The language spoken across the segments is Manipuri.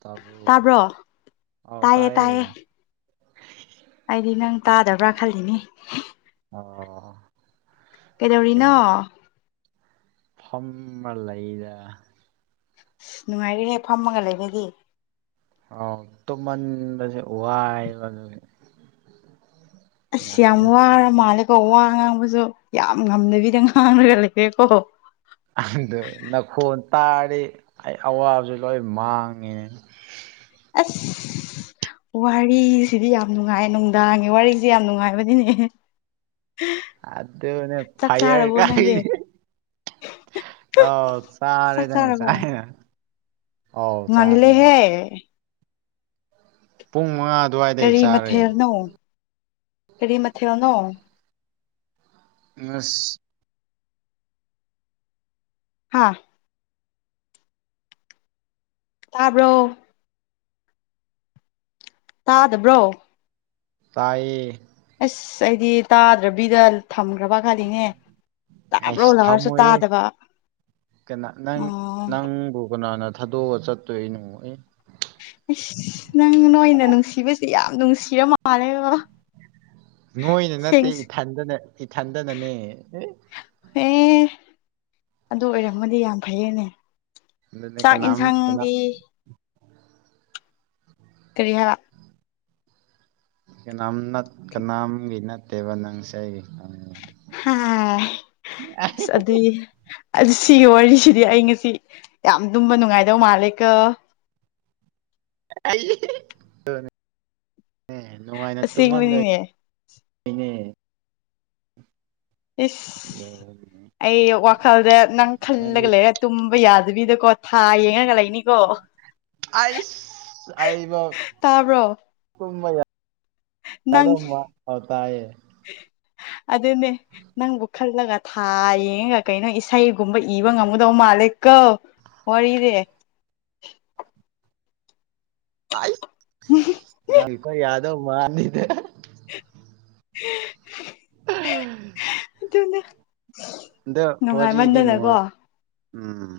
ꯇꯕꯨ ꯇꯥꯕ꯭ꯔꯣ ꯑꯎ ꯇꯥꯏꯌꯦ ꯇꯥꯏꯌꯦ ꯇꯥꯌꯦ ꯑꯩꯗꯤ ꯅꯪ ꯇꯥꯗꯕ꯭ꯔꯥ ꯈꯜꯂꯤꯅꯤ ꯑꯥ ꯀꯩꯗꯧꯔꯤꯅꯣ ꯐꯝꯃꯥ ꯂꯩꯌꯦ ꯑꯁ ꯅꯨꯡꯉꯥꯏꯔꯦꯍꯦ ꯐꯝꯃꯒ ꯂꯩꯕꯗꯤ ꯑꯥꯎ ꯇꯨꯝꯃꯟꯕꯁꯦ ꯋꯥꯌꯦꯕ ꯑꯗꯨꯒꯤ ꯑꯁ ꯍꯥꯝ ꯉꯥꯛꯇꯪ ꯋꯥꯔꯥ ꯃꯥꯂꯦꯀꯣ ꯋꯥ ꯉꯥꯡꯕꯁꯨ ꯌꯥꯝ ꯉꯝꯗꯕꯤꯗ ꯉꯥꯡꯔꯒ ꯂꯩꯔꯦꯀꯣ ꯇ꯭ꯥꯔꯗꯤ ꯑꯩ ꯑꯋꯥꯕꯕꯁꯦ ꯂꯣꯏ ꯃꯥꯡꯉꯦ ꯑꯁ ꯋꯥꯔꯤꯁꯤꯗꯤ ꯌꯥꯝ ꯅꯨꯡꯉꯥꯏ ꯅꯨꯡꯗꯥꯡꯒꯤ ꯋꯥꯔꯤꯁꯦ ꯌꯥꯝ ꯅꯨꯡꯉꯥꯏꯕꯅꯤꯅꯦ ꯑꯗꯨꯅꯦ ꯆꯥꯛ ꯐꯌꯥꯔ ꯆꯥꯔꯕꯣ ꯅꯪꯗꯤ ꯒꯥꯏꯗꯤ ꯑꯥꯎ ꯆꯥꯛ ꯆꯥꯔꯦꯗ ꯆꯥꯔꯕꯣ ꯉꯥꯁꯥꯏꯅ ꯉꯜꯂꯦꯍꯦ ꯄꯨꯡ ꯃꯉꯥ ꯑꯗꯨꯋꯥꯏꯗꯩ ꯀꯔꯤ ꯆꯥꯔꯦ ꯃꯊꯦꯜꯅꯣ ꯀꯔꯤ ꯃꯊꯦꯜꯅꯣ ꯉꯁ ꯍꯥꯥ ꯇꯥꯕ꯭ꯔꯣ ꯇꯥꯗꯕ꯭ꯔꯣ ꯇꯥꯌꯦ ꯑꯁ ꯑꯩꯗꯤ ꯇꯥꯗ꯭ꯔꯥꯕꯤꯗ ꯊꯝꯈ꯭ꯔꯥꯕ ꯈꯜꯂꯤꯅꯦ ꯇꯥꯕ꯭ꯔꯣ ꯑꯩꯁ ꯂꯥꯎꯔꯁꯨ ꯊꯝꯃꯣꯏꯍꯦ ꯇꯥꯗꯕ ꯀꯅꯥ ꯅꯪ ꯑꯣ ꯅꯪꯕꯨ ꯀꯅꯥꯅ ꯊꯥꯗꯣꯛꯑꯒ ꯆꯠꯇꯣꯏꯅꯣ ꯑꯩ ꯑꯁ ꯅꯪ ꯅꯣꯏꯅ ꯅꯨꯡꯁꯤꯕꯁꯦ ꯌꯥꯝ ꯅꯨꯡꯁꯤꯔ ꯃꯥꯜꯂꯦ ꯕ ꯅꯣꯏꯅ ꯅꯠꯇꯦ ꯏꯊꯟꯗꯅꯦ ꯏꯊꯟꯗꯅꯅꯦ ꯑꯦ ꯑꯗꯨ ꯑꯣꯏꯔꯝꯃꯗꯤ ꯌꯥꯝ ꯐꯩꯌꯦꯅꯦ ꯑꯗꯨꯅꯦ ꯆꯥꯛ ꯀꯅꯥꯝ ꯀꯅꯥ ꯏꯟꯁꯥꯡꯗꯤ ꯀꯔꯤ ꯍꯥꯏꯕ ꯀꯅꯥꯝ ꯅꯠ ꯀꯅꯥꯝ ꯒꯤ ꯅꯠꯇꯦꯕ ꯅꯪꯁꯦ ꯑꯩꯒꯤ ꯑꯥꯏ ꯏꯁ ꯑꯗꯨꯏ ꯑ ꯁꯤꯒꯤ ꯋꯥꯔꯤꯁꯤꯗꯤ ꯑꯩ ꯉꯁꯤ ꯌꯥꯝ ꯇꯨꯝꯕ ꯅꯨꯡꯉꯥꯏꯗꯧ ꯃꯥꯜꯂꯦꯀꯣ ꯑꯥꯏ ꯏꯍꯍꯤ ꯗꯨꯅꯦ ꯑꯁꯦꯡꯕꯅꯤꯅꯦ ꯍꯨꯏꯅꯦ ꯏꯁ ꯑꯩ ꯋꯥꯈꯜꯗ ꯅꯪ ꯅꯪꯗꯤ ꯈꯜꯂꯒ ꯂꯩꯔ ꯇꯨꯝꯕ ꯌꯥꯗꯕꯤꯗꯀꯣ ꯊꯥ ꯌꯦꯡꯉꯒ ꯂꯩꯅꯤꯀꯣ ꯑꯣꯑꯣ ꯑꯥꯏꯁ ꯑꯩꯕꯥꯎ ꯇꯥꯕ꯭ꯔꯣ ꯅꯪ ꯗꯗꯧꯃ ꯐꯥꯔ ꯇꯥꯏꯌꯦ ꯑꯗꯨꯅꯦ ꯅꯪꯕꯨ ꯈꯜꯂꯒ ꯊꯥ ꯌꯦꯡꯉꯒ ꯀꯩꯅꯣ ꯏꯁꯩ ꯨꯒꯨꯝꯕ ꯏꯕ ꯉꯝꯒꯗꯧ ꯃꯥꯂꯦ ꯀꯧ ꯋꯥꯔꯤꯔꯦ ꯑꯥꯏ ꯌꯥꯗꯧ ꯃꯥꯅꯤꯗꯥ ꯑꯗꯨꯅꯦ ꯑꯗꯣ ꯋꯥꯔꯤꯗꯤ ꯅꯨꯡꯉꯥꯏꯃꯟꯗꯅꯀꯣ ꯅꯨꯡꯉꯥꯏ ꯎꯝ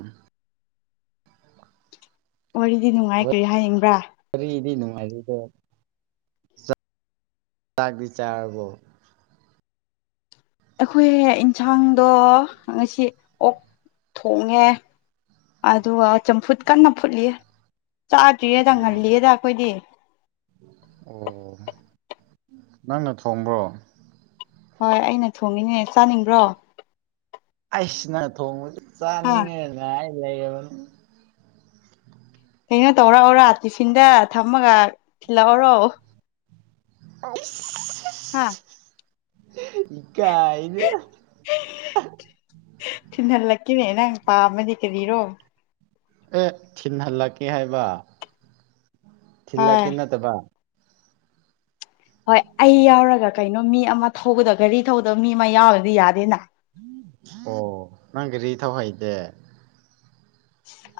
ꯋꯥꯔꯤꯗꯤ ꯅꯨꯡꯉꯥꯏ ꯀꯔꯤ ꯍꯥꯏꯅꯤꯡꯕ꯭ꯔꯥ ꯀꯔꯤꯗꯤ ꯅꯨꯡꯉꯥꯏꯔꯤꯗꯣ ꯇꯥꯛꯇꯤ ꯆꯥꯥꯔꯕꯣ ꯑꯩꯈꯣꯏ ꯏꯟꯁꯥꯡꯗꯣ ꯉꯁꯤ ꯑꯣꯛ ꯊꯣꯡꯉꯦ ꯑꯗꯨꯒ ꯆꯝꯐꯨꯠ ꯀꯟꯅ ꯐꯨꯠꯂꯤ ꯆꯥꯗ꯭ꯔꯤꯌꯦꯗ ꯑꯥ ꯉꯜꯂꯤꯌꯦꯗ ꯑꯩꯈꯣꯏꯗꯤ ꯑꯣ ꯅꯪꯅ ꯊꯣꯡꯕ꯭ꯔꯣ ꯍꯣꯏ ꯑꯩꯅ ꯊꯣꯡꯉꯤꯅꯦ ꯆꯥꯅꯤꯡꯕ꯭ꯔꯣ ꯑꯩꯏꯁ ꯅꯅꯥ ꯊꯣꯡꯕꯗꯤ ꯍꯥ ꯆꯥꯅꯤꯡꯉꯦ ꯉꯥꯏ ꯂꯩꯔꯕꯅꯤ ꯀꯩꯅꯣ ꯇꯧꯔꯛꯑꯣꯔꯥ ꯇꯤꯐꯤꯟꯗ ꯊꯝꯃꯒ ꯊꯤꯜꯂꯛꯑꯣꯔꯣ ꯑꯁ ꯍꯥꯥ ꯏꯀꯥꯏ ꯔꯦꯗ ꯁꯤꯍꯜꯂꯛꯀꯤꯅꯦ ꯅꯪ ꯄꯥꯝꯃꯗꯤ ꯀꯔꯤꯔꯣ ꯑꯦ ꯊꯤꯟꯍꯟꯂꯛꯀꯦ ꯍꯥꯏꯕ ꯍꯣꯏ ꯊꯤꯂꯛꯀꯦ ꯅꯠꯇꯕ ꯍꯣꯏ ꯑꯩ ꯌꯥꯎꯔꯒ ꯀꯩꯅꯣ ꯃꯤ ꯑꯃ ꯊꯧꯕꯗ ꯒꯥꯔꯤ ꯊꯧꯕꯗꯕ ꯃꯤ ꯑꯃ ꯌꯥꯎꯔꯑꯗꯤ ꯌꯥꯗꯦꯅ ꯑꯣ ꯅꯪꯒꯔꯤ ꯊꯧ ꯍꯩꯗꯦ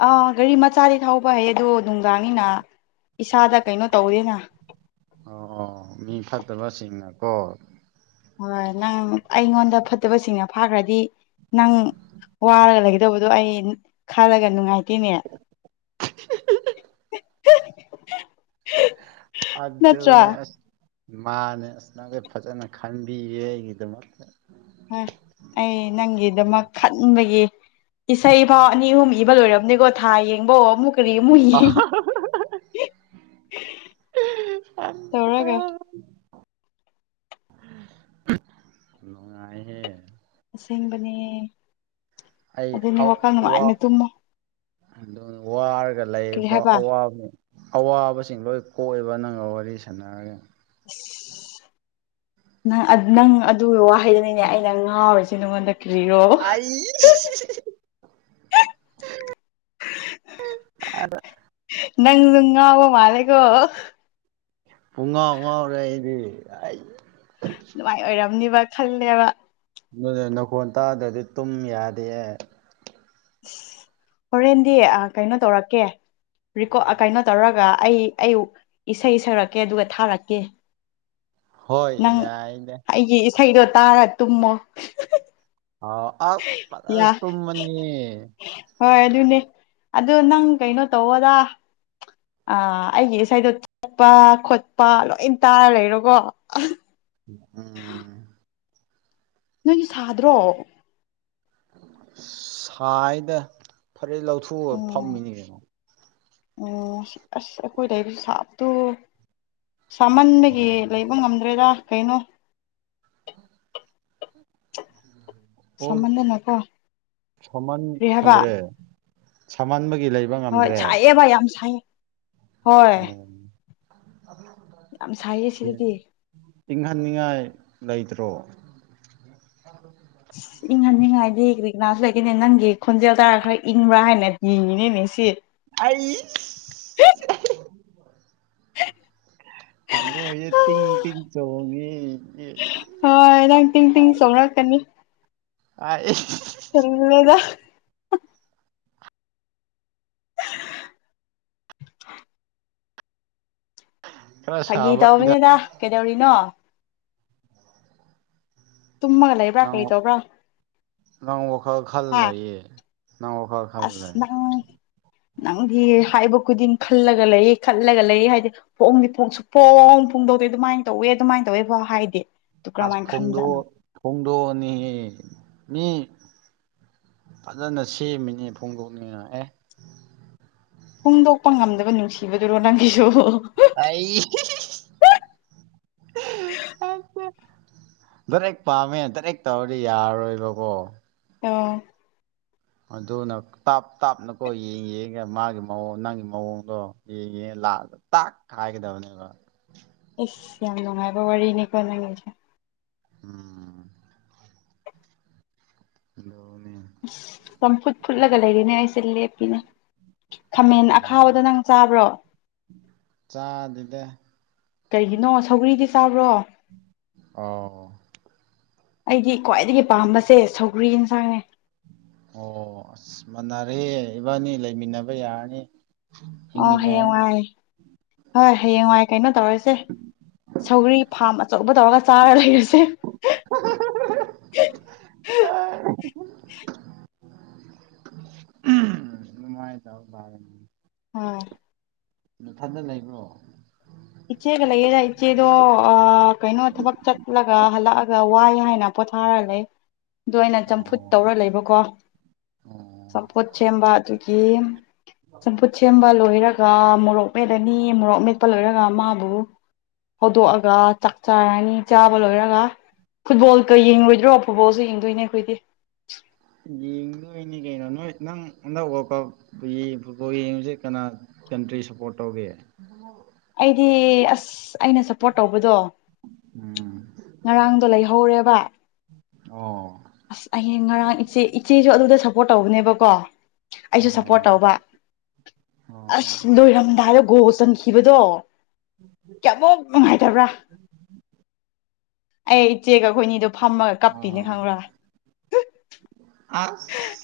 ꯑꯥ ꯒꯥꯔꯤ ꯃꯆꯥꯗꯤ ꯊꯧꯕ ꯍꯩꯌ ꯑꯗꯣ ꯅꯨꯡꯗꯥꯡꯅꯤꯅ ꯏꯁꯥꯗ ꯀꯩꯅꯣ ꯇꯧꯋꯦꯅ ꯑꯣ ꯑꯣ ꯃꯤ ꯐꯠꯇꯕꯁꯤꯡꯅꯀꯣ ꯍꯣꯏ ꯅꯪ ꯑꯩꯉꯣꯟꯗ ꯐꯠꯇꯕꯁꯤꯡꯅ ꯐꯥꯈ꯭ꯔꯗꯤ ꯅꯪ ꯋꯥꯔꯒ ꯂꯩꯒꯗꯧꯕꯗꯣ ꯑꯩ ꯈꯜꯂꯒ ꯅꯨꯡꯉꯥꯏꯠ ꯇꯦꯅꯦ ꯅꯠꯇ꯭ꯔꯥ ꯑꯗꯣꯅꯦ ꯑꯁ ꯏꯃꯥꯅꯦ ꯑꯁ ꯅꯪꯁꯦ ꯐꯖꯅ ꯈꯟꯕꯤꯌꯦ ꯑꯩꯒꯤꯗꯃꯛꯇ ꯍꯣꯏ ꯑꯩ ꯅꯪꯒꯤꯗꯃꯛ ꯈꯟꯕꯒꯤ ꯏꯁꯩꯐꯥꯎ ꯑꯅꯤ ꯑꯍꯨꯝ ꯏꯕ ꯂꯣꯏꯔꯕꯅꯦꯀꯣ ꯊꯥ ꯌꯦꯡꯕꯧ ꯑꯃꯨꯛ ꯀꯔꯤ ꯑꯃꯨ ꯌꯦꯡ [inaudible] ꯇꯧꯔꯒ ꯂꯍꯦ ꯑꯁꯦꯡꯕꯅꯦ ꯑꯗꯨꯏꯅꯦ ꯋꯥꯈꯜ ꯅꯨꯡꯥꯏꯅ ꯇꯨꯝꯃꯣ ꯑꯗꯨ ꯋꯥꯔꯒ ꯀꯔꯤ ꯂꯩꯕ ꯍꯥꯏꯕ ꯑꯋꯥꯕꯅꯤ ꯑꯋꯥꯕꯁꯤꯡ ꯂꯣꯏ ꯀꯣꯛꯑꯕ ꯅꯪꯒ ꯋꯥꯔꯤ ꯁꯥꯟꯅꯔꯒꯦ [inaudible] ꯅꯪ ꯅꯪ ꯑꯗꯨꯒꯤ ꯋꯥꯍꯩꯗꯨꯅꯤꯅꯦ ꯑꯩꯅ ꯉꯥꯎꯔꯤꯁꯦ ꯅꯉꯣꯟꯗ ꯀꯔꯤꯔꯣ ꯑꯏ ꯑ ꯅꯪ ꯂꯉꯕꯣ ꯃꯥꯅꯦꯒꯣ ꯄꯨꯨꯡꯉꯥ ꯄꯨꯉꯥ ꯑꯣꯏꯔꯗꯤ ꯑꯗꯨꯃꯥꯏꯅ ꯑꯣꯏꯔꯝꯅꯤꯕ ꯈꯜꯂꯦꯕ ꯑꯗꯨ ꯅꯈꯣꯟ ꯇꯥꯗ꯭ꯔꯗꯤ ꯇꯨꯝ ꯌꯥꯗꯦ ꯍꯣꯔꯦꯟꯗꯤ ꯀꯩꯅꯣ ꯇꯧꯔꯛꯀꯦ ꯀꯩꯅꯣ ꯇꯧꯔꯒ ꯑꯩ ꯑꯩ ꯏꯁꯩ ꯁꯛꯔꯛꯀꯦ ꯑꯗꯨꯒ ꯊꯥꯔꯛꯀꯦ ꯍꯣꯏ ꯌꯥꯅꯦ ꯊꯩꯗꯣ ꯇꯥꯔ ꯇꯨꯝꯃꯣ ꯑꯥꯎ ꯑ ꯌꯥ ꯇꯨꯝꯅꯤ ꯍꯣꯏ ꯑꯗꯨꯅꯦ ꯑ ꯅꯪ ꯀꯩꯅꯣ ꯇꯧꯋꯗ ꯑ ꯑꯩꯒꯤ ꯏꯁꯩꯗꯣ ꯆꯠꯄ ꯈꯣꯠꯄ ꯂꯣꯏ ꯇꯥꯔ ꯂꯩꯔꯣꯀꯣ ꯎꯝ ꯅꯣꯏꯒꯤ ꯁꯥꯗ꯭ꯔꯣ ꯁꯥꯏꯗ ꯐꯔꯦ ꯂꯧꯊꯣꯛꯑ ꯐꯝꯃꯤꯅꯤ ꯀꯉꯣ ꯎ ꯑꯁ ꯑꯩꯈꯣꯏ ꯂꯩꯕ ꯁꯥꯞꯇꯣ ꯑꯣ ꯁꯥꯃꯟꯕꯗꯒꯤ ꯂꯩꯕ ꯉꯝꯗ꯭ꯔꯦꯔ ꯀꯩꯅꯣ ꯑꯣ ꯁꯥꯃꯟꯗꯅꯀꯣ ꯁꯃꯥꯟ ꯀꯔꯤ ꯍꯥꯏꯕ ꯈꯗ꯭ꯔꯦ ꯁꯃꯥꯟ ꯃ ꯒꯤ ꯂꯩꯕ ꯍꯣꯏ ꯉꯝꯗ꯭ꯔꯦ ꯁꯥꯏꯌꯦꯕ ꯌꯥꯝ ꯁꯥꯏꯌꯦ ꯍꯣꯏ ꯎꯝ ꯌꯥꯝ ꯁꯥꯏꯌꯦꯦ ꯐꯦꯟ ꯁꯤꯗꯗꯤ ꯏꯪꯍꯟꯅꯤꯡꯉꯥꯏ ꯂꯩꯇ꯭ꯔꯣ ꯏꯪꯍꯟꯅꯤꯡꯉꯥꯏꯗꯤ ꯀꯔꯤꯛꯅꯥꯁꯨ ꯂꯩꯇꯅꯦ ꯅꯪꯒꯤ ꯈꯣꯟꯖꯦꯜ ꯇꯥꯔꯒ ꯈꯔ ꯏꯪꯕ꯭ꯔꯥ ꯍꯥꯏꯅ ꯏꯉꯤꯅꯤꯅꯦ ꯁꯤ ꯑꯩ ꯇꯃꯣ ꯌꯦ ꯇꯤ ꯇꯤꯤꯡ ꯆꯉꯤ ꯍꯣꯏ ꯅꯗꯪ ꯇꯤꯡ ꯇꯤꯡ ꯆꯣꯅꯔꯛꯀꯅꯤ ꯑ ꯆꯒ [inaudible] ꯈꯔ ꯐꯥꯒꯤ ꯁꯥꯕ ꯏꯪꯍꯟ ꯇꯧꯕꯅꯤꯗ ꯀꯩꯗꯧꯔꯤꯅꯣ ꯇꯨꯝꯃꯒ ꯂꯩꯕ꯭ꯔꯥ ꯅꯪ ꯀꯩꯗꯧꯕ꯭ꯔꯥ ꯅꯪ ꯋꯥꯈ ꯈꯜ ꯂꯩꯏꯌꯦ ꯑꯁ ꯅꯪꯗꯤ ꯍꯥꯏꯕ ꯈꯨꯗꯤꯡ ꯈꯜꯂꯒ ꯂꯩ ꯈꯜꯂꯒ ꯂꯩ ꯍꯥꯏꯗꯤ ꯍꯣꯡꯗꯤꯁꯨꯣꯡ ꯑꯗꯨꯃꯥꯏꯅ ꯇꯧꯋꯦ ꯑꯗꯨꯃꯥꯏꯅ ꯇꯧꯋꯦꯕ ꯍꯥꯏꯗꯤ ꯑꯁ ꯐꯣꯡꯗꯣ ꯐꯣꯡꯣꯡꯗꯣꯅꯤ ꯃꯤ ꯐꯖꯅ ꯁꯦꯝꯃꯤꯅꯦ ꯐꯣꯡꯗꯣꯛꯅꯤꯅ ꯑꯦ ꯐꯣꯡꯗꯣꯛꯄ ꯉꯝꯗꯕ ꯅꯨꯡꯁꯤꯕꯗꯨꯔꯣ ꯅꯪꯒꯤꯁꯨ ꯑꯩ ꯔꯦꯛ ꯄꯥꯝꯃꯦ ꯗꯥꯔꯦꯛ ꯇꯧꯔꯗꯤ ꯌꯥꯔꯔꯣꯏꯕꯀꯣ ꯑꯥ ꯑꯗꯨꯅ ꯇꯥꯞ ꯇꯥꯞꯅꯀꯣ ꯌꯦꯡꯉ ꯌꯦꯡꯒꯦ ꯃꯥꯒꯤ ꯃꯑꯣꯡ ꯅꯪꯒꯤ ꯃꯑꯣꯡꯗꯣ ꯌꯦꯡꯉꯦ ꯂ ꯇꯥꯛ ꯈꯥꯏꯒꯗꯅꯦ ꯌꯥꯝ ꯅꯨꯡꯉꯥꯏꯕ ꯋꯥꯔꯤꯅꯤꯀꯣ ꯅꯪꯉꯁꯦ ꯎꯝ ꯎ ꯑꯁ ꯆꯝꯐꯨꯠ ꯐꯨꯠꯂꯒ ꯂꯩꯔꯤꯅꯦ ꯑꯩꯁꯦ ꯂꯦꯞꯄꯤꯅꯦ ꯈꯥꯃꯦꯟ ꯑꯣ ꯑꯈꯥꯎꯕꯗ ꯅꯪ ꯆꯥꯕ꯭ꯔꯣ ꯆꯥ ꯑꯗꯨꯗꯦ ꯀꯩꯒꯤꯅꯣ ꯁꯧꯒꯔꯤꯗꯤ ꯆꯥꯕ꯭ꯔꯣ ꯑꯣ ꯑꯩꯗꯤ ꯈ꯭ꯋꯥꯏꯗꯒꯤ ꯄꯥꯝꯕꯁꯦ ꯁꯧꯒ꯭ꯔꯤ ꯌꯦꯟꯁꯥꯡꯅꯦ ꯑꯣ ꯑꯁ ꯃꯅꯔꯦ ꯏꯕꯥꯅꯤ ꯂꯩꯃꯤꯟꯅꯕ ꯌꯥꯔꯅꯤ ꯑꯣ ꯍꯦ ꯍꯤꯡꯃꯤꯟꯅꯔꯅꯤ ꯋꯥꯥꯏ ꯍꯣꯏ ꯍꯌꯦꯡꯋꯥꯏ ꯀꯩꯅꯣ ꯇꯧꯔꯤꯁꯦ ꯁꯧꯒ꯭ꯔꯤ ꯐꯥꯝ ꯑꯆꯧꯕ ꯇꯧꯔꯒ ꯁꯔꯥ ꯂꯩꯁꯦ ꯍ ꯎꯝꯥꯏ ꯇꯥꯎ ꯒꯅꯤ ꯑ ꯅꯊꯟꯗ ꯂꯩꯕ꯭ꯔꯣ ꯏꯆꯦꯒ ꯂꯩꯌꯦꯗ ꯏꯆꯦꯗꯣ ꯀꯩꯅꯣ ꯊꯕꯛ ꯆꯠꯂꯒ ꯍꯜꯂꯛꯑꯒ ꯋꯥꯏ ꯍꯥꯏꯅ ꯄꯣꯊꯥꯔ ꯂꯩ ꯑ ꯑꯩꯅ ꯆꯝꯐꯨꯠ ꯑꯣ ꯇꯧꯔ ꯂꯩꯕꯀꯣ ꯑꯣ ꯁꯄꯠ ꯆꯦꯝꯕ ꯑꯗꯨꯒꯤ ꯆꯝꯐꯨꯠ ꯁꯦꯝꯕ ꯂꯣꯏꯔꯒ ꯃꯣꯔꯣꯛ ꯃꯦꯠꯂꯅꯤ ꯃꯣꯔꯣꯛ ꯃꯦꯠꯄ ꯂꯣꯏꯔꯒ ꯃꯥꯕꯨ ꯍꯧꯗꯣꯛꯑꯒ ꯆꯥꯛ ꯆꯥꯔꯅꯤ ꯆꯥꯕ ꯂꯣꯏꯔꯒ ꯐꯨꯠꯕꯣꯜꯀ ꯌꯦꯡꯉꯣꯏꯗ꯭ꯔꯣ ꯐꯨꯠꯕꯣꯜꯁꯦ ꯌꯦꯡꯗꯣꯏꯅꯦ ꯑꯩꯈꯣꯏꯗꯤ ꯌꯦꯡꯗꯣꯏꯅꯤ ꯀꯩꯅꯣ ꯅꯣꯏ ꯅꯪ ꯅꯟꯗꯛ ꯂ ꯀꯞ ꯐꯨꯠꯕꯣꯜ ꯌꯦꯡꯉꯁꯦ ꯀꯅꯥ ꯀꯟꯇ꯭ꯔꯤ ꯁꯞꯄꯣꯔꯠ ꯇꯧꯒꯦ ꯑꯩꯗꯤ ꯑꯁ ꯑꯩꯅ ꯁꯞꯄꯣꯔꯠ ꯇꯧꯕꯗꯣ ꯎꯝ ꯉꯔꯥꯡꯗꯣ ꯂꯩꯍꯧꯔꯦꯕ ꯑꯣ ꯑꯁ ꯑꯩꯍꯡ ꯉꯔꯥꯡ ꯏꯆꯦ ꯏꯆꯦꯁꯨ ꯑꯗꯨꯗ ꯁꯄ ꯁꯄꯣꯔꯠ ꯇꯧꯕꯅꯦꯕꯀꯣ ꯑꯩꯁꯨ ꯁꯞꯄꯣꯔꯠ ꯑꯣ ꯇꯧꯕ ꯑꯣ ꯑꯁ ꯂꯣꯏꯔꯝꯗꯥꯏꯗ ꯒꯣ ꯆꯟꯈꯤꯕꯗꯣ ꯀꯌꯥꯃꯨꯛ ꯅꯨꯡꯉꯥꯏꯇꯕ꯭ꯔꯥ ꯑꯩ ꯏꯆꯦꯒ ꯑꯩꯈꯣꯏꯅꯤꯗꯣ ꯐꯝꯃꯒ ꯀꯞꯄꯤꯅꯦ ꯑꯣ ꯈꯪꯕ꯭ꯔꯥ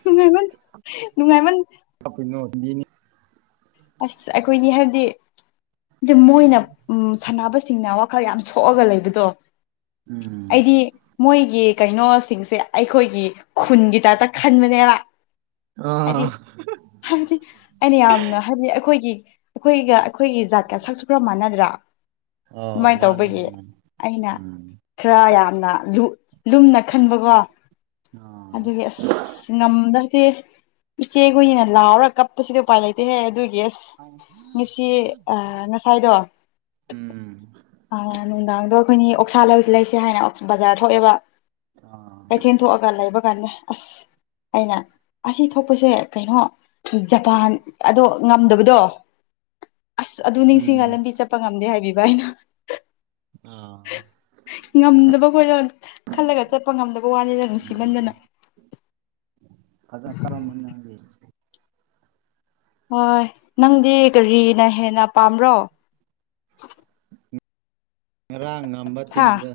ꯅꯨꯡꯉꯥꯏꯃꯣꯟ ꯅꯨꯡꯉꯥꯏꯃꯣꯟ ꯑꯗꯨꯅꯤ ꯑꯁ ꯑꯩꯈꯣꯏꯅꯤ ꯍꯥꯏꯕꯗꯤ ꯃꯣꯏꯅ ꯎ ꯁꯥꯟꯅꯕ ꯁꯤꯡꯅ ꯋꯥꯈꯜ ꯌꯥꯝ ꯁꯣꯛꯑꯒ ꯂꯩꯕꯗꯣ ꯎꯝ ꯑꯩꯗꯤ ꯃꯣꯏꯒꯤ ꯀꯩꯅꯣꯁꯤꯡꯁꯦ ꯑꯩꯈꯣꯏꯒꯤ ꯈꯨꯟꯒꯤ ꯇꯞꯇ ꯈꯟꯕꯅꯦꯅ ꯍꯥꯏꯗꯤ ꯑꯥ ꯍꯥꯏꯕꯗꯤ ꯑꯩꯅ ꯌꯥꯝꯅ ꯍꯥꯏꯕꯗꯤ ꯑꯩꯈꯣꯏꯒꯤ ꯑꯩꯈꯣꯏꯒ ꯑꯩꯈꯣꯏꯒꯤ ꯖꯥꯠꯀ ꯁꯛꯁꯨ ꯈꯔ ꯃꯥꯟꯅꯗ꯭ꯔꯥ ꯑꯣ ꯑꯗꯨꯃꯥꯏꯅ ꯃꯥꯅꯦ ꯇꯧꯕꯒꯤ ꯃꯥꯅꯦ ꯑꯩꯅ ꯎꯝ ꯈꯔ ꯌꯥꯝꯅ ꯂꯨꯝꯅ ꯈꯟꯕꯀꯣ ꯑꯗꯨꯒꯤ ꯑꯥ ꯑꯁ ꯉꯝꯗ꯭ꯔꯗꯤꯦ ꯄ ꯎꯆ ꯆꯩꯒꯅ ꯂꯔ ꯀꯞꯄꯁꯤꯗ ꯎꯥꯏ ꯂꯩꯇꯦ ꯍꯦ ꯌꯦꯁ ꯉꯁꯤ ꯉꯁꯥꯏꯗꯣ ꯎꯝ ꯑ ꯌꯥꯅꯗ ꯑꯩꯈꯣꯏꯅꯤ ꯑꯣꯛꯁꯥ ꯂꯧꯁꯤ ꯂꯩꯁꯦ ꯍꯥꯏꯅ ꯕꯖꯥꯔ ꯊꯣꯛꯑꯦꯕ ꯑꯥ ꯀꯩꯊꯦꯜ ꯊꯣꯛꯑꯒ ꯂꯩꯕ ꯅꯦ ꯑꯁ ꯑꯩꯅ ꯑꯁꯤ ꯊꯣꯛꯄꯁꯦ ꯀꯩꯅꯣ ꯖꯄꯥꯟ ꯑꯗꯣ ꯉꯝꯗꯕꯗꯣ ꯑꯁ ꯑꯗꯨ ꯎꯝ ꯅꯤꯡꯁꯤꯡꯉ ꯂꯝꯕꯤ ꯆꯠꯄ ꯉꯝꯗꯦ ꯍꯥꯏꯕꯤꯕ ꯍꯥꯏꯩꯅ ꯑꯥ ꯉꯝꯗꯕ ꯈꯣꯏꯔ ꯈꯜꯂꯒ ꯆꯠꯄ ꯉꯝꯗꯕ ꯋꯥꯅꯤꯅ ꯅꯨꯡꯁꯤꯃꯟꯗꯅ ꯐꯖ ꯀꯔꯝꯅꯗꯤ ꯍꯣꯏ ꯅꯪꯗꯤ ꯀꯔꯤꯅ ꯍꯦꯟꯅ ꯄꯥꯝꯕ꯭ꯔꯣ ꯉꯔꯥꯡ ꯉꯝꯕ ꯍꯥ ꯇꯤꯝꯗ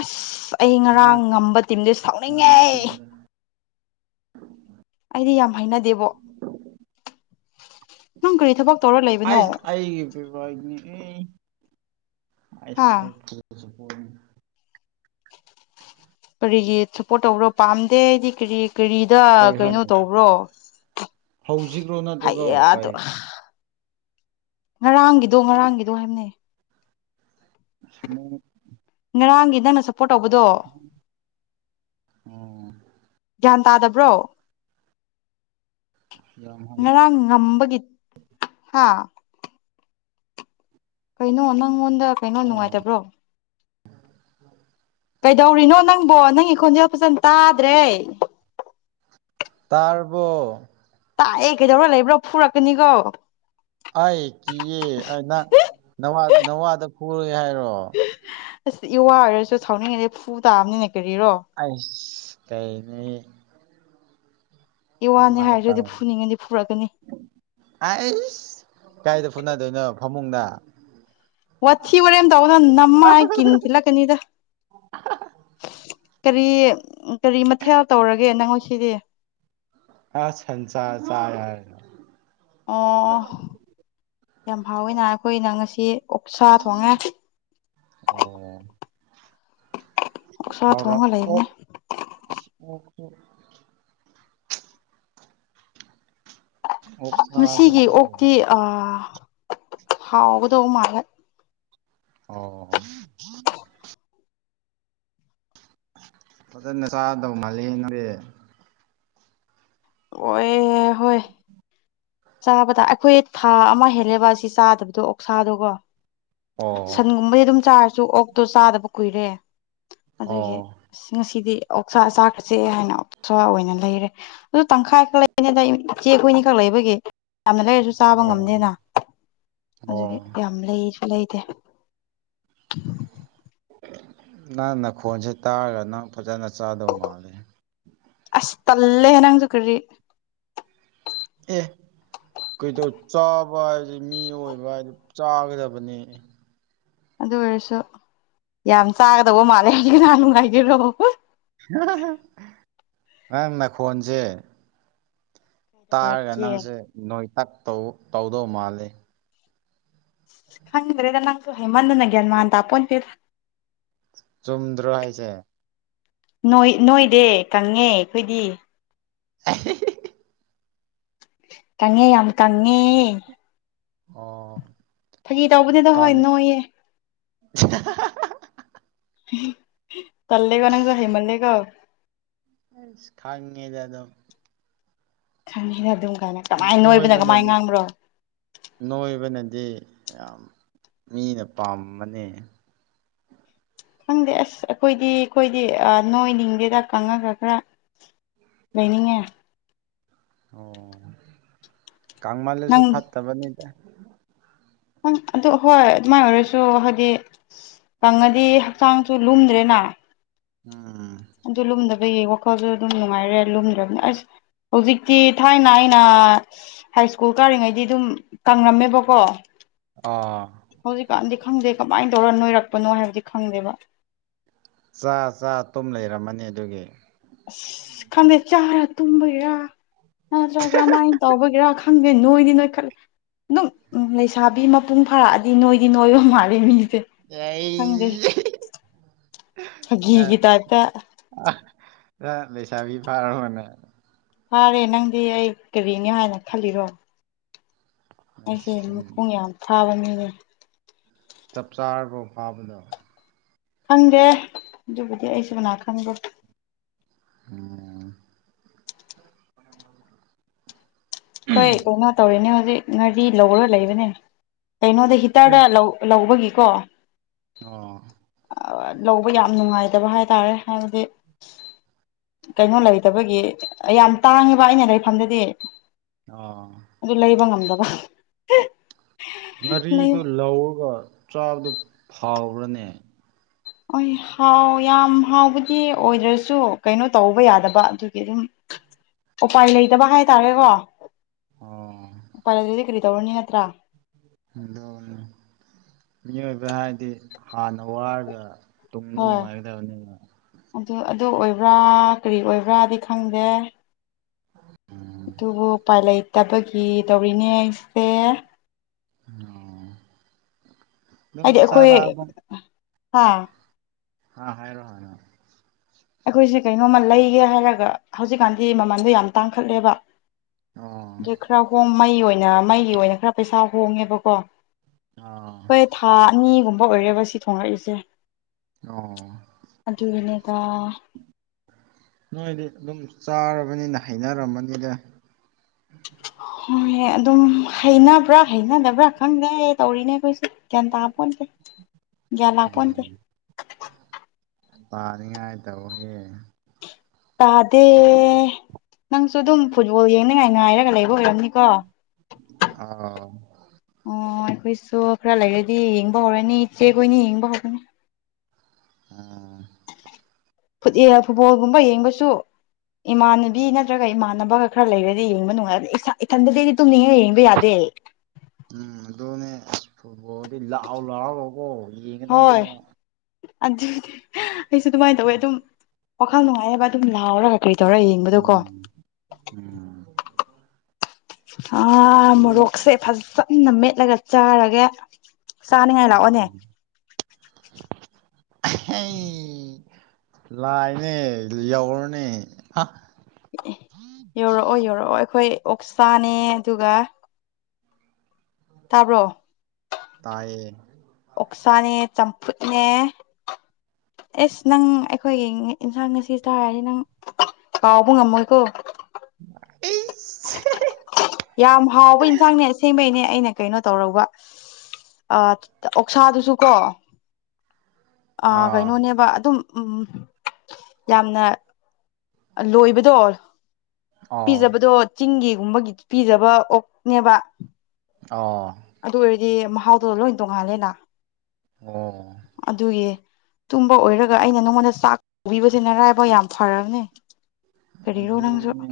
ꯑꯁ ꯑꯩ ꯉꯔꯥꯡ ꯉꯝꯕ ꯇꯤꯝꯗꯤ ꯁꯥꯎꯅꯤꯡꯉꯦ ꯉꯝꯕ ꯇꯤꯝꯗꯣ ꯑꯩꯗꯤ ꯌꯥꯝ ꯍꯥꯏꯅꯗꯦꯕꯣ ꯅꯪ ꯀꯔꯤ ꯊꯕꯛ ꯇꯧꯔ ꯑ ꯂꯩꯕꯅꯣ ꯑꯒꯦ ꯄꯕꯥ ꯍꯥ ꯑꯁꯄ ꯀꯔꯤꯒꯤ ꯁꯞꯄꯣꯔꯠ ꯇꯧꯕ꯭ꯔꯣ ꯄꯥꯝꯗꯦ ꯍꯥꯏꯗꯤ ꯀꯔꯤ ꯀꯔꯤꯗ ꯀꯩꯅꯣ ꯇꯧꯕ꯭ꯔꯣ ꯍꯧꯖꯤꯈ꯭ꯔꯣ ꯅꯠꯇ꯭ꯔꯒꯣ ꯍꯩꯌꯥ ꯑꯗꯣ ꯑꯩꯥꯏ ꯉꯔꯥꯡꯒꯤꯗꯣ ꯉꯔꯥꯡꯒꯤꯗꯣ ꯍꯥꯏꯕꯅꯦ ꯃ ꯉꯔꯥꯡꯒꯤ ꯅꯪꯅ ꯁꯞꯄꯣꯔꯠ ꯇꯧꯕꯗꯣ ꯑꯣ ꯒ꯭ꯌꯥꯟ ꯇꯥꯗꯕ꯭ꯔꯣ ꯌꯥꯝ ꯍꯥꯏ ꯉ ꯉꯝꯕꯒꯤ ꯍꯥꯥ ꯀꯩꯅꯣ ꯅꯪꯉꯣꯟꯗ ꯀꯩꯅꯣ ꯑꯥ ꯅꯨꯡꯉꯥꯏꯇꯕ꯭ꯔꯣ ꯀꯩꯗꯧꯔꯤꯅꯣ ꯅꯪꯕꯣ ꯅꯪꯒꯤ ꯈꯣꯟꯖꯦꯜ ꯐꯖꯅ ꯇꯥꯗ꯭ꯔꯦ ꯇꯥꯔꯔꯕꯣ ꯇꯥꯛꯑꯦ ꯀꯩꯗꯧꯕꯔꯥ ꯂꯩꯕ꯭ꯔꯣ ꯐꯨꯔꯛꯀꯅꯤꯒꯣ ꯑꯩ ꯀꯤꯌꯦ ꯑ ꯅ ꯅꯋꯥꯗ ꯐꯔꯣꯏ ꯍꯥꯏꯔꯣ ꯑꯁ ꯏꯋꯥ ꯑꯣꯏꯔꯁꯨ ꯁꯥꯎꯅꯤꯡꯉꯗꯤꯦ ꯐꯨ ꯇꯥꯕꯅꯤꯅꯦ ꯀꯔꯤꯔꯣ ꯑꯁ ꯀꯩꯅꯦ ꯏ ꯋꯥꯅꯤ ꯑꯗꯨꯃꯥꯏ ꯍꯥꯏꯔ꯭ꯔꯗꯤ ꯇꯧ ꯐꯨꯅꯤꯡꯉꯅꯤ ꯐꯨꯔꯛꯀꯅꯤ ꯑꯩꯁ ꯀꯥꯏꯗ ꯐꯨꯅꯗꯣꯏꯅꯣ ꯐꯃꯨꯡꯗ ꯋꯥꯊꯤ ꯋꯥꯔꯦꯝ ꯇꯧꯅ ꯅꯝꯃꯥꯏ ꯀꯤꯟ ꯊꯤꯜꯂꯛꯀꯅꯤꯗ ꯀꯔꯤ ꯀꯔꯤ ꯃꯊꯦꯜ ꯇꯧꯔꯒꯦ ꯅꯪꯣꯏ ꯁꯤꯗꯤ ꯑꯥ ꯁꯟꯆꯥ ꯆꯥꯏ ꯍꯥꯏꯔꯒ ꯑꯣ ꯌꯥꯝ ꯐꯥꯎꯋꯤꯅ ꯑꯩꯈꯣꯏꯅ ꯉꯁꯤ ꯑꯣꯛꯁꯥ ꯊꯣꯡꯉꯦ ꯑꯣ ꯑꯣꯛꯁꯥ ꯍꯥꯎꯔ ꯊꯣꯡꯉ ꯑꯣ ꯂꯩꯕꯅꯦ ꯑꯣ ꯑꯣꯛ ꯃꯁꯤꯒꯤ ꯆꯥꯕ꯭ꯔꯣ ꯑꯣꯛꯇꯤ ꯍꯥꯎꯒꯗꯧ ꯃꯥꯜꯂꯦ ꯑꯣ ꯐꯖꯅ ꯆꯥꯗꯧ ꯃꯥꯜꯂꯤ ꯅ ꯑꯣꯏ ꯍꯣꯏ ꯑꯣ ꯆꯥꯕꯗ ꯑꯩꯈꯣꯏ ꯊꯥ ꯑꯃ ꯍꯦꯜꯂꯦꯕ ꯑꯁꯤ ꯆꯥꯗꯕꯗꯣ ꯑꯣꯛꯁꯥꯗꯣꯒꯣ ꯑꯣ ꯁꯟꯒꯨꯝꯕꯗꯤ ꯑꯗꯨꯝ ꯆꯥꯔꯁꯨ ꯑꯣꯛꯇꯣ ꯆꯥꯗꯕ ꯀꯨꯏꯔꯦ ꯑꯣ ꯑꯗꯨꯒꯤ ꯑꯁ ꯉꯁꯤꯗꯤ ꯑꯣꯛꯁꯥ ꯆꯥꯈ꯭ꯔꯁꯦ ꯍꯥꯏꯅ ꯑꯣꯛꯁꯥ ꯑꯣꯏꯅ ꯂꯩꯔꯦ ꯑꯗꯨ ꯇꯪꯈꯥꯏꯈꯛ ꯂꯩꯕꯅꯦ ꯑꯗ ꯏꯆꯦ ꯍꯨꯏꯅꯤ ꯈꯛ ꯂꯩꯕꯒꯤ ꯌꯥꯝꯅ ꯂꯩꯔꯁꯨ ꯆꯥꯕ ꯑꯣ ꯉꯝꯗꯦꯅ ꯑꯣ ꯑꯗꯨꯒꯤ ꯌꯥꯝ ꯂꯩꯁꯨ ꯂꯩꯇꯦ ꯅꯪ ꯅꯈꯣꯟꯁꯦ ꯇꯥꯔꯒ ꯅꯪ ꯐꯖꯅ ꯆꯥꯗꯧ ꯃꯥꯂꯦ ꯑꯁ ꯇꯂꯦ ꯅꯪꯁꯨ ꯀꯔꯤ ꯑꯦ ꯀꯩꯗꯧ ꯆꯥꯕ ꯍꯥꯏꯕꯗꯤ ꯃꯤ ꯑꯣꯏꯕ ꯍꯥꯏꯗꯤ ꯆꯥꯒꯗꯕꯅꯤ ꯑꯗꯨ ꯑꯣꯏꯔꯁꯨ ꯌꯥꯝ ꯆꯥꯒꯗꯧꯕ ꯃꯥꯜꯂꯦ ꯍꯧꯖꯤ ꯅꯍꯥꯟ ꯅꯨꯡꯉꯥꯏꯕꯤꯔꯣ ꯅꯪ ꯅꯈꯣꯟꯁꯦ ꯇꯥꯔꯒ ꯌꯧꯔꯛꯀꯦ ꯅꯪꯁꯦ ꯅꯣꯏ ꯇꯛꯧ ꯇꯧꯗꯧ ꯃꯥꯜꯂꯦ ꯍꯪꯗ꯭ꯔꯦꯗ ꯅꯪ ꯍꯦꯃꯟ ꯅꯒꯦꯌꯥꯜꯃ ꯇꯄꯣꯇꯤꯔ ꯆꯨꯝꯗ꯭ꯔꯣ ꯍꯥꯏꯁꯦ ꯣꯏ ꯅꯣꯏꯗ ꯀꯪꯉꯦ ꯑꯩꯈꯣꯏꯗꯤ [inaudible] ꯀꯪꯉꯦ ꯌꯥꯝ ꯀꯪꯉꯦ ꯑꯣ ꯐꯥꯒꯤ ꯇꯧꯕꯅꯤꯗ ꯀꯪ ꯍꯣꯏ ꯅꯣꯏꯌꯦ [inaudible] ꯇꯜꯂꯦꯒ ꯅꯪꯖꯨ ꯍꯩꯃꯜꯗꯦ ꯈꯥꯡꯉꯦꯗ ꯑꯗꯨ ꯈꯪꯉꯤꯅ ꯑꯗꯨꯝ ꯀꯥꯏꯅ ꯀꯃꯥꯏꯅ ꯅꯣꯏꯕꯅ ꯀꯃꯥꯏ ꯅꯣꯏꯕꯅꯗꯤ ꯉꯥꯡꯕ꯭ꯔꯣ ꯗꯤ ꯌꯥꯝ ꯃꯤꯅ ꯄꯥꯝꯕꯅꯤ ꯈꯪꯗꯦ ꯑꯁ ꯑꯩꯈꯣꯏꯗꯤ ꯑꯩꯈꯣꯏꯗꯤ ꯅꯣꯏ ꯅꯤꯡꯗꯦꯗ ꯈꯪꯉꯒ ꯈꯔ ꯂꯩꯅꯤꯡꯉ ꯑꯣ ꯀꯥꯡꯃꯥꯏꯦꯁꯨꯠ ꯐꯠ ꯇꯕꯅꯤ ꯪ ꯑꯗꯨ ꯍꯣꯏ ꯑꯗꯨꯃꯥꯏꯅ ꯑꯣꯏꯔꯁꯨ ꯍꯥꯏꯗꯤ ꯀꯪꯉꯗꯤ ꯍꯛꯆꯥꯡꯁꯨ ꯂꯨꯝꯗ꯭ꯔꯦꯅ ꯎꯝ ꯑꯗꯨ ꯂꯨꯝꯗꯕꯒꯤ ꯋꯥꯈꯜꯗ ꯑꯗꯨꯝ ꯅꯨꯡꯉꯥꯏꯔꯦ ꯂꯨꯝꯗ꯭ꯔꯕꯅꯤꯅ ꯑꯁ ꯍꯧꯖꯤꯛꯇꯤ ꯊꯥꯏꯅ ꯑꯩꯅ ꯍꯥꯏ ꯁ꯭ꯀꯨꯜ ꯀꯥꯔꯤꯉꯩꯗꯤ ꯑꯗꯨꯝ ꯀꯪꯉꯝꯃꯦꯕꯀꯣ ꯑꯥ ꯈꯪꯗꯦ ꯀꯃꯥꯏꯅ ꯇꯧꯔ ꯅꯣꯏꯔꯛꯄꯅꯣ ꯍꯥꯏꯕꯗꯤ ꯈꯪꯗꯦꯕ ꯆꯥ ꯆꯥ ꯇꯨꯝ ꯂꯩꯔꯝꯃꯅꯤ ꯑꯗꯨꯒꯤ ꯑꯁ ꯈꯪꯗꯦ ꯆꯥꯔ ꯇꯨꯝꯕꯒꯤꯦꯔꯥ ꯅꯠꯇ꯭ꯔꯒ ꯃꯥꯏꯅ ꯇꯧꯕꯒꯦꯔꯥ ꯈꯪꯗꯦ ꯅꯣꯏꯗꯤ ꯅꯣꯏ ꯈꯜꯂꯦ ꯑꯗꯨꯝ ꯎ ꯂꯩꯁꯥꯕꯤ ꯃꯄꯨꯡ ꯐꯥꯔꯛꯑꯗꯤ ꯅꯣꯏꯗꯤ ꯅꯣꯏꯕ ꯃꯥꯜꯂꯦ ꯃꯤꯁ ꯌꯥ ꯍꯒ ꯇꯥꯏꯇ ꯂꯩꯁꯥꯕꯤ ꯐꯥꯔ ꯍꯅꯦ ꯐꯥꯔꯦ ꯅꯪꯗꯤ ꯑꯩ ꯀꯔꯤꯅꯤ ꯍꯥꯏꯅ ꯈꯜꯂꯤꯔꯣ ꯑꯩꯁꯦ ꯁꯨꯝ ꯃꯈꯣꯡ ꯌꯥꯝ ꯊꯥꯕꯅꯤꯅꯦ ꯆꯞ ꯆꯥꯔꯕ ꯐꯥꯕꯗ ꯈꯪꯗꯦ ꯑꯗꯨꯕꯨꯗꯤ ꯑꯩꯁꯨ ꯃꯅꯥ ꯈꯪꯕ꯭ꯔꯣ ꯑꯣꯝ ꯍꯣꯏ ꯀꯩꯅꯣ ꯇꯧꯔꯤꯅꯦ ꯍꯧꯖꯤꯛ ꯉꯥꯔꯤ ꯂꯧꯔꯣ ꯂꯩꯕꯅꯦ ꯀꯩꯅꯣꯗ ꯍꯤꯇꯔꯗ ꯂꯧꯕꯒꯤꯀꯣ ꯑ ꯂꯧꯕ ꯌꯥꯝ ꯅꯨꯡꯉꯥꯏꯇꯕ ꯍꯥꯏ ꯇꯥꯔꯦ ꯍꯥꯏꯕꯗꯤ ꯀꯩꯅꯣ ꯂꯩꯇꯕꯒꯤ ꯌꯥꯝ ꯇꯥꯡꯉꯦꯕ ꯑꯩꯅ ꯂꯩꯐꯝꯗꯗꯤ ꯑꯣ ꯑꯗꯨ ꯂꯩꯕ ꯉꯝꯗꯕ ꯂꯩꯕ ꯉꯥꯔꯤꯗꯨ ꯂꯧꯔꯒ ꯆꯥꯗꯨ ꯐꯥꯎꯔꯅꯦ ꯍ ꯍꯥꯎ ꯌꯥꯝ ꯍꯥꯎꯕꯗꯤ ꯑꯣꯏꯗ꯭ꯔꯁꯨ ꯀꯩꯅꯣ ꯇꯧꯕ ꯌꯥꯗꯕ ꯑꯗꯨꯒꯤ ꯑꯗꯨꯝ ꯎꯄꯥꯏ ꯂꯩꯇꯕ ꯍꯥꯏꯇꯥꯔꯦꯀꯣ ꯑꯣ ꯐꯔꯦ ꯑꯗꯨꯗꯤ ꯀꯔꯤ ꯇꯧꯔꯅꯤ ꯅꯠꯇ꯭ꯔꯥ ꯅꯤ ꯃꯤꯑꯣꯏꯕ ꯍꯥꯏꯗꯤ ꯍꯥꯟꯅ ꯋꯥꯔꯒ ꯇꯨꯡꯗ ꯍꯣꯏ ꯅꯅꯨꯡꯉꯥꯏꯗ ꯑꯃꯅꯤꯅꯤ ꯑꯗꯨ ꯑꯗꯨ ꯑꯣꯏꯕ꯭ꯔꯥ ꯀꯔꯤ ꯑꯣꯏꯕ꯭ꯔꯥꯗꯤ ꯈꯪꯗꯦ ꯎꯝ ꯑꯗꯨꯕꯨ ꯎꯄꯥꯏ ꯂꯩꯇꯕꯒꯤ ꯇꯧꯔꯤꯅꯦ ꯑꯩꯁꯦ ꯑꯣ ꯑꯗꯨꯝ ꯍꯥꯏꯗꯤ ꯑꯩꯈꯣꯏ ꯆꯥꯔꯛꯑꯕ ꯍꯥꯥ ꯍꯥ ꯍꯥꯏꯔꯣꯍꯅ ꯑꯩꯈꯣꯏꯁꯦ ꯀꯩꯅꯣꯝꯃ ꯂꯩꯒꯦ ꯍꯥꯏꯔꯒ ꯍꯧꯖꯤꯛꯀꯥꯟꯗꯤ ꯃꯃꯟꯗꯣ ꯌꯥꯝ ꯇꯥꯡꯈꯠꯂꯦꯕ ꯑꯣ ꯑꯗꯨ ꯈꯔ ꯍꯣꯡ ꯃꯩ ꯑꯣꯏꯅ ꯃꯩꯒꯤ ꯑꯣꯏꯅ ꯈꯔ ꯄꯩꯁꯥ ꯍꯣꯡꯉꯦꯕꯀꯣ ꯑꯣ ꯍꯣꯏ ꯊꯥ ꯑꯅꯤꯒꯨꯝꯕ ꯑꯣꯏꯔꯦꯕ ꯁꯤ ꯊꯣꯡꯂꯛꯏꯁꯦ ꯑꯣ ꯑꯗꯨꯅꯦꯗ ꯅꯣꯏꯗꯤ ꯑꯗꯨꯝ ꯆꯥꯔꯕꯅꯤꯅ ꯍꯩꯅꯔꯃꯅꯤꯗ ꯍꯣꯏ ꯑꯗꯨꯝ ꯍꯩꯅꯕ꯭ꯔꯥ ꯍꯩꯅꯗꯕ꯭ꯔꯥ ꯈꯪꯗꯦ ꯇꯧꯔꯤꯅꯦ ꯑꯩꯈꯣꯏꯁꯦ ꯒ꯭ꯌꯥꯟ ꯇꯥꯄꯣꯟꯇꯦ ꯒ꯭ꯌꯥꯟ ꯂꯥꯛꯄꯣꯟꯇꯦ ꯎꯝ ꯄꯥꯅꯤꯡꯉꯥꯏ ꯇꯧꯒꯦ ꯇꯥꯗꯦ ꯅꯪꯁꯨ ꯑꯗꯨꯝ ꯐꯨꯠꯕꯣꯜ ꯌꯦꯡꯅꯤꯡꯉꯥꯏ ꯉꯥꯏꯔꯒ ꯂꯩꯕ ꯑꯣꯏꯔꯝꯅꯤꯀꯣ ꯑꯥꯎ ꯑꯩꯈꯣꯏꯁꯨ ꯈꯔ ꯂꯩꯔꯗꯤ ꯌꯦꯡꯕ ꯍꯧꯔꯅꯤ ꯏꯆꯦꯈꯣꯏꯅꯤ ꯌꯦꯡꯕ ꯍꯧꯔꯅꯤ ꯑꯥ ꯐꯨꯠ ꯐꯨꯠꯕꯣꯜꯒꯨꯝꯕ ꯌꯦꯡꯕꯁꯨ ꯏꯃꯥꯟꯅꯕꯤ ꯅꯠꯇ꯭ꯔꯒ ꯏꯃꯥꯟꯅꯕꯒ ꯈꯔ ꯂꯩꯔꯗꯤ ꯌꯦꯡꯕ ꯅꯨꯡꯉꯥꯏ ꯏꯊꯟꯗꯗꯤꯗꯤ ꯇꯨꯝꯅꯤꯡꯉꯒ ꯌꯦꯡꯕ ꯌꯥꯗꯦ ꯍ [unintelligible] [inaudible] ꯎꯝ ꯑꯗꯨꯅꯦ ꯐꯨꯠꯕꯣꯜꯗꯤ ꯂꯥꯎꯑꯣ ꯂꯥꯛꯑꯣꯔꯣꯀꯣ ꯌꯦꯡꯒꯗꯕꯅꯦ ꯍꯣꯏ ꯑꯗꯨꯗꯤ ꯑꯩꯁꯨ ꯑꯗꯨꯃꯥꯏꯅ ꯇꯧꯋꯦ ꯑꯗꯨꯝ ꯋꯥꯈꯜ ꯅꯨꯡꯉꯥꯏꯅꯕ ꯑꯗꯨꯝ ꯂꯥꯎꯔꯒ ꯀꯩ ꯇꯧꯔ ꯌꯦꯡꯕꯗꯣꯀꯣ ꯎꯝ ꯎꯝ ꯑꯥ ꯃꯣꯏꯗꯤ ꯃꯣꯔꯣꯛꯁꯦ ꯐꯖꯅ ꯃꯦꯠꯂꯒ ꯆꯥꯔꯒꯦ ꯆꯥꯅꯤꯡꯉꯥꯏ ꯑꯝ ꯂꯥꯛꯑꯣꯅꯦ ꯑꯩ ꯂꯥꯏꯅꯦ ꯌꯧꯔꯅꯦ ꯌꯧꯔꯛꯑꯣ ꯌꯧꯔꯛꯑꯣ ꯑꯩꯈꯣꯏ ꯑꯣꯛꯁꯥꯅꯦ ꯑꯗꯨꯒ ꯇꯥꯕ꯭ꯔꯣ ꯇꯥꯏꯌꯦ ꯑꯣꯛꯁꯥꯅꯦ ꯆꯝꯐꯨꯠꯅꯦ ꯑꯦꯁ ꯅꯪ ꯑꯩꯈꯣꯏꯒꯤ ꯌꯦꯟꯁꯥꯡ ꯉꯁꯤ ꯆꯥꯔꯗꯤ ꯅꯪ ꯀꯥꯎꯕ ꯉꯝꯃꯣꯏꯀꯣ ꯏ [unintelligible] [inaudible] ꯌꯥꯝ ꯍꯥꯎꯕ ꯏꯟꯁꯥꯡꯅꯦ ꯑꯁꯦꯡꯕꯩꯅꯦ ꯑꯩꯅ ꯀꯩꯅꯣ ꯇꯧꯔꯧꯕ ꯑꯥ ꯑꯣꯛꯁꯥꯗꯨꯁꯨ ꯀꯣ ꯑ ꯑꯥ ꯀꯩꯅꯣꯅꯦꯕ ꯑꯗꯨꯝ ꯌꯥꯝꯅ ꯂꯣꯏꯕꯗꯣ ꯑꯥ ꯄꯤꯖꯕꯗꯣ ꯆꯤꯡꯒꯤꯒꯨꯝꯕꯒꯤ ꯄꯤꯖꯕ ꯑꯣꯛꯅꯦꯕ ꯑꯣ ꯑꯗꯨ ꯑꯣꯏꯔꯗꯤ ꯃꯍꯥꯎꯗꯨꯣ ꯂꯣꯏ ꯇꯣꯡꯉꯥꯜꯂꯦꯅ ꯑꯣ ꯑꯗꯨꯒꯤ ꯇꯨꯝꯕ ꯑꯣꯏꯔꯒ ꯑꯩꯅ ꯅꯪꯉꯣꯟꯗ ꯆꯥꯛ ꯀꯧꯕꯤꯁꯦ ꯅꯔꯥꯏꯕꯛ ꯌꯥꯝ ꯐꯔꯕꯅꯦ ꯀꯔꯤꯔꯣ ꯅꯪꯁꯨ ꯑꯗꯨꯅꯦ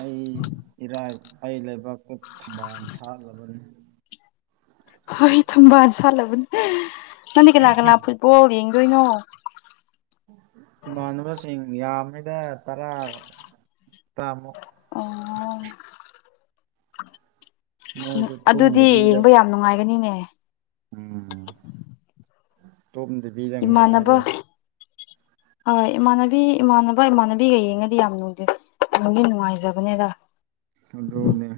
ꯑꯩ ꯏꯔꯥꯏ ꯑꯩ ꯂꯩꯕꯥꯛꯇ ꯊꯕꯥꯜ ꯁꯥꯂꯕꯅꯤ ꯍꯣꯏ ꯊꯝꯕꯥꯜ ꯁꯥꯠꯂꯕꯅꯦ ꯅꯪꯗꯤ ꯀꯅꯥ ꯀꯅꯥ ꯐꯨꯠꯕꯣꯜ ꯌꯦꯡ ꯀꯩꯅꯣ ꯏꯃꯥꯟꯅꯕꯁꯤꯡ ꯌꯥꯝꯃꯤꯗ ꯇꯔꯥ ꯇꯔꯥ ꯃꯨꯛ ꯑꯣ ꯎ ꯃꯣꯏꯁꯨ ꯑꯗꯨꯗꯤ ꯇꯨꯝꯗꯕꯤꯗ ꯌꯦꯡꯕ ꯌꯥꯝ ꯅꯨꯡꯉꯥꯏꯒꯅꯤꯅꯦ ꯇꯨꯝꯗꯗꯤꯗ ꯏꯃꯥꯟꯅꯕ ꯉꯥꯏꯂꯩ ꯍꯣꯏ ꯏꯃꯥꯟꯅꯕꯤ ꯏꯃꯥꯟꯅꯕ ꯏꯃꯥꯟꯅꯕꯤꯒ ꯌꯦꯡꯉꯗꯤ ꯌꯥꯝ ꯅꯨꯡꯗꯤ ꯅꯨꯡꯗꯤ ꯅꯨꯡꯉꯥꯏꯖꯕꯅꯦꯗ ꯑꯗꯨꯅꯦ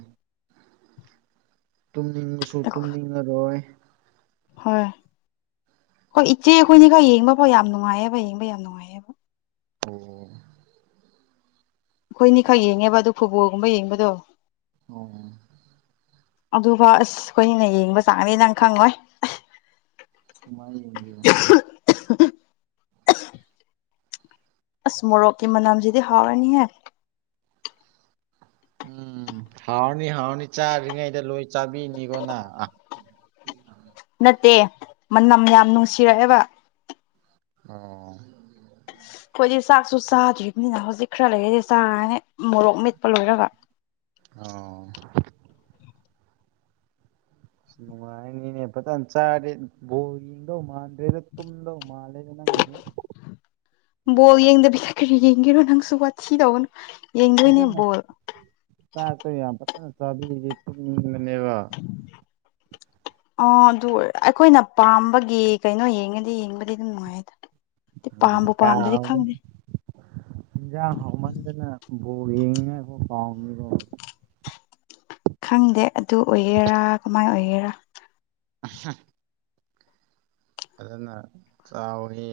ꯇꯨꯝꯅꯤꯡꯕꯁꯨ ꯇꯨꯝꯅꯤꯡꯉꯔꯣꯏ ꯍꯣꯏ ꯍꯣꯏ ꯏꯆꯦ ꯑꯩꯈꯣꯏꯅꯤꯒ ꯌꯦꯡꯕꯐꯥꯎ ꯌꯥꯝ ꯅꯨꯡꯉꯥꯏꯌꯦꯕ ꯌꯦꯡꯕ ꯌꯥꯝ ꯅꯨꯡꯉꯥꯏꯌꯦꯕ ꯑꯣ ꯑꯩꯈꯣꯏꯅꯤꯈꯛ ꯌꯦꯡꯉꯦꯕ ꯑꯗꯨꯣ ꯐꯨꯠꯕꯣꯜꯒꯨꯝꯕ ꯌꯦꯡꯕꯗꯣ ꯑꯣ [unintelligible] [inaudible] ꯑꯗꯨꯐꯥꯎ ꯑꯁ ꯑꯩꯈꯣꯏꯅ ꯌꯦꯡꯕ ꯆꯥꯡꯅꯦ ꯅꯪ ꯈꯪꯉꯣꯏ ꯁꯨꯃꯥꯏ ꯌꯦꯡꯒꯦ [unintelligible] [inaudible] ꯑꯁ ꯃꯣꯔꯣꯛꯀꯤ ꯃꯅꯥꯝꯖꯤꯗꯤ ꯍꯔꯅꯤ ꯍꯦ ꯎꯝ ꯍꯥꯎꯔꯅꯤ ꯍꯥꯎꯅꯤ ꯆꯥꯗ꯭ꯔꯤꯉꯩꯗ ꯂꯣꯏ ꯆꯥꯕꯤꯅꯤꯀꯣꯅꯪ [unintelligible] ꯅꯠꯇꯦ ꯃꯅꯝ ꯌꯥꯝ ꯅꯨꯡꯁꯤꯔꯛꯑꯦꯕ ꯑꯣ ꯈꯣꯏꯗꯤ ꯆꯥꯛꯁꯨ ꯆꯥꯗ꯭ꯔꯤꯝꯅꯤꯅ ꯍꯧꯖꯤꯛ ꯈꯔ ꯂꯩꯔꯗꯤ ꯆꯥꯔꯅꯦ ꯃꯣꯔꯣꯛ ꯃꯦꯠꯄ ꯂꯣꯏꯔꯒ ꯑꯣ ꯅꯨꯡꯉꯥꯏꯅꯤꯅꯦ ꯐꯖꯟ ꯆꯥꯔꯗꯥ ꯕꯣꯜ ꯌꯦꯡꯗꯧ ꯃꯥꯟꯗ꯭ꯔꯦꯗ ꯇꯨꯝꯗꯧ ꯃꯥꯜꯂꯦ ꯅꯪꯒꯤꯁꯦ ꯕꯣꯜ ꯌꯦꯡꯗꯕꯤ ꯀꯔꯤ ꯌꯦꯡꯒꯦꯔ ꯅꯪꯁꯨ ꯋꯥꯊꯤ ꯇꯧꯒꯅꯨ ꯌꯦꯡꯗꯣꯏꯅꯦ ꯐꯖꯅ ꯕꯣꯜ ꯆꯥꯛ ꯇꯨ ꯌꯥꯝ ꯐꯖꯅ ꯆꯥꯕꯤꯔꯗꯤ ꯇꯨꯝꯅꯤꯡ ꯃꯅꯦꯕ [unintelligible] ꯑ ꯑꯗꯨ ꯑꯣꯏ ꯑꯩꯈꯣꯏꯅ ꯄꯥꯝꯕꯒꯤ ꯀꯩꯅꯣ ꯌꯦꯡꯉꯗꯤ ꯌꯦꯡꯕꯗꯤ ꯑꯗꯨꯝ ꯅꯨꯡꯉꯥꯏꯗ ꯄꯥꯝꯕꯨ ꯄꯥꯝꯗꯗꯤ ꯈꯪꯗꯦ [unintelligible] ꯍꯤꯟꯖꯥꯡ ꯍꯥꯎꯃꯟꯗꯅ ꯕꯣꯜ ꯌꯦꯡꯅꯥꯡꯉꯥꯏ ꯐꯧ ꯀꯥꯎꯅꯤꯀꯣ ꯈꯪꯗꯦ ꯑꯗꯨ ꯑꯣꯏꯒꯦꯔꯥ ꯀꯃꯥꯏ ꯑꯣꯏꯒꯦꯔꯥ [unintelligible] ꯐꯖꯅ ꯆꯥꯎꯔꯤ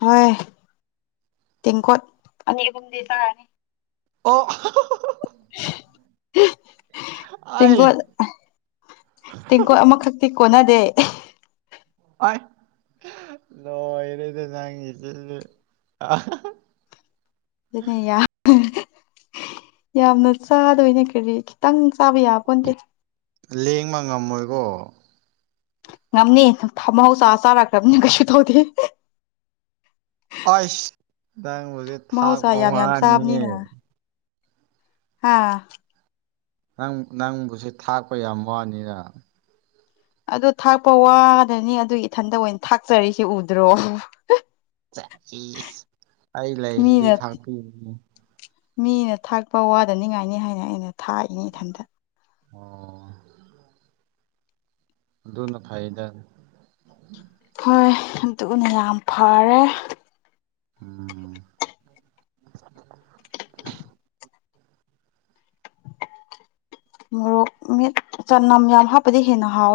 ꯍꯣꯏ ꯇꯦꯡꯀꯣꯠ ꯑꯅꯤ ꯑꯍꯨꯝꯗꯤ ꯆꯥꯔꯅꯤ ꯑꯣ [unintelligible] ꯑꯩ ꯇꯦꯡꯀꯣꯠ ꯇꯦꯡꯀꯣꯠ ꯑꯃꯈꯛꯇꯤ ꯀꯣꯟꯅꯗꯦ ꯑꯥꯏ ꯂꯣꯏꯔꯦꯅꯦ ꯅꯪꯒꯤꯁꯤꯗꯤ ꯑꯗꯨꯅꯦ ꯌꯥ ꯌꯥꯝꯅ ꯆꯥꯗꯣꯏꯅꯦ ꯀꯔꯤ ꯈꯤꯇꯪ ꯆꯥꯕ ꯌꯥꯄꯣꯟꯇꯦ ꯂꯦꯡꯕ ꯉꯝꯃꯣꯏꯀꯣ ꯉꯝꯅꯤ ꯃꯍꯧꯁꯥ ꯆꯥꯔꯛꯈ꯭ꯔꯕꯅꯤ ꯀꯩꯁꯨ ꯇꯧꯗꯦ ꯑꯁ ꯅꯪꯕꯨꯁꯦ ꯃꯍꯧꯁꯥ ꯊꯥꯛꯄ ꯌꯥꯝ ꯌꯥꯝ ꯋꯥꯅꯤꯍꯦ ꯍꯥꯥ ꯅꯪ ꯅꯪꯕꯨꯁꯦ ꯊꯥꯛꯄ ꯌꯥꯝ ꯋꯥꯅꯤꯅ ꯑꯗꯨ ꯊꯥꯛꯄ ꯋꯥꯗꯅꯤ ꯑꯗꯨꯒꯤ ꯏꯊꯟꯇ ꯑꯣꯏ ꯊꯥꯛꯆꯔꯤꯁꯤ ꯎꯗ꯭ꯔꯣ ꯏꯁ ꯑꯩ ꯂꯩꯁꯤꯗꯤ ꯃꯤꯅ ꯊꯥꯛꯄꯤꯅꯤ ꯃꯤꯅ ꯊꯥꯛꯄ ꯋꯥꯗꯅꯤꯡꯉꯥꯏꯅꯤ ꯍꯥꯏꯅ ꯑꯩꯅ ꯊꯥꯛꯏꯅꯤ ꯏꯊꯟꯇ ꯑꯣ ꯑꯗꯨꯅ ꯐꯩꯗ ꯍꯣꯏ ꯑꯗꯨꯅ ꯌꯥꯝ ꯐꯔꯦ ꯎꯝ ꯃꯣꯔꯣꯛ ꯃꯦꯠ ꯆꯅꯝ ꯌꯥꯝ ꯍꯥꯞꯄꯗꯤ ꯍꯦꯟꯅ ꯍꯥꯎꯋꯦ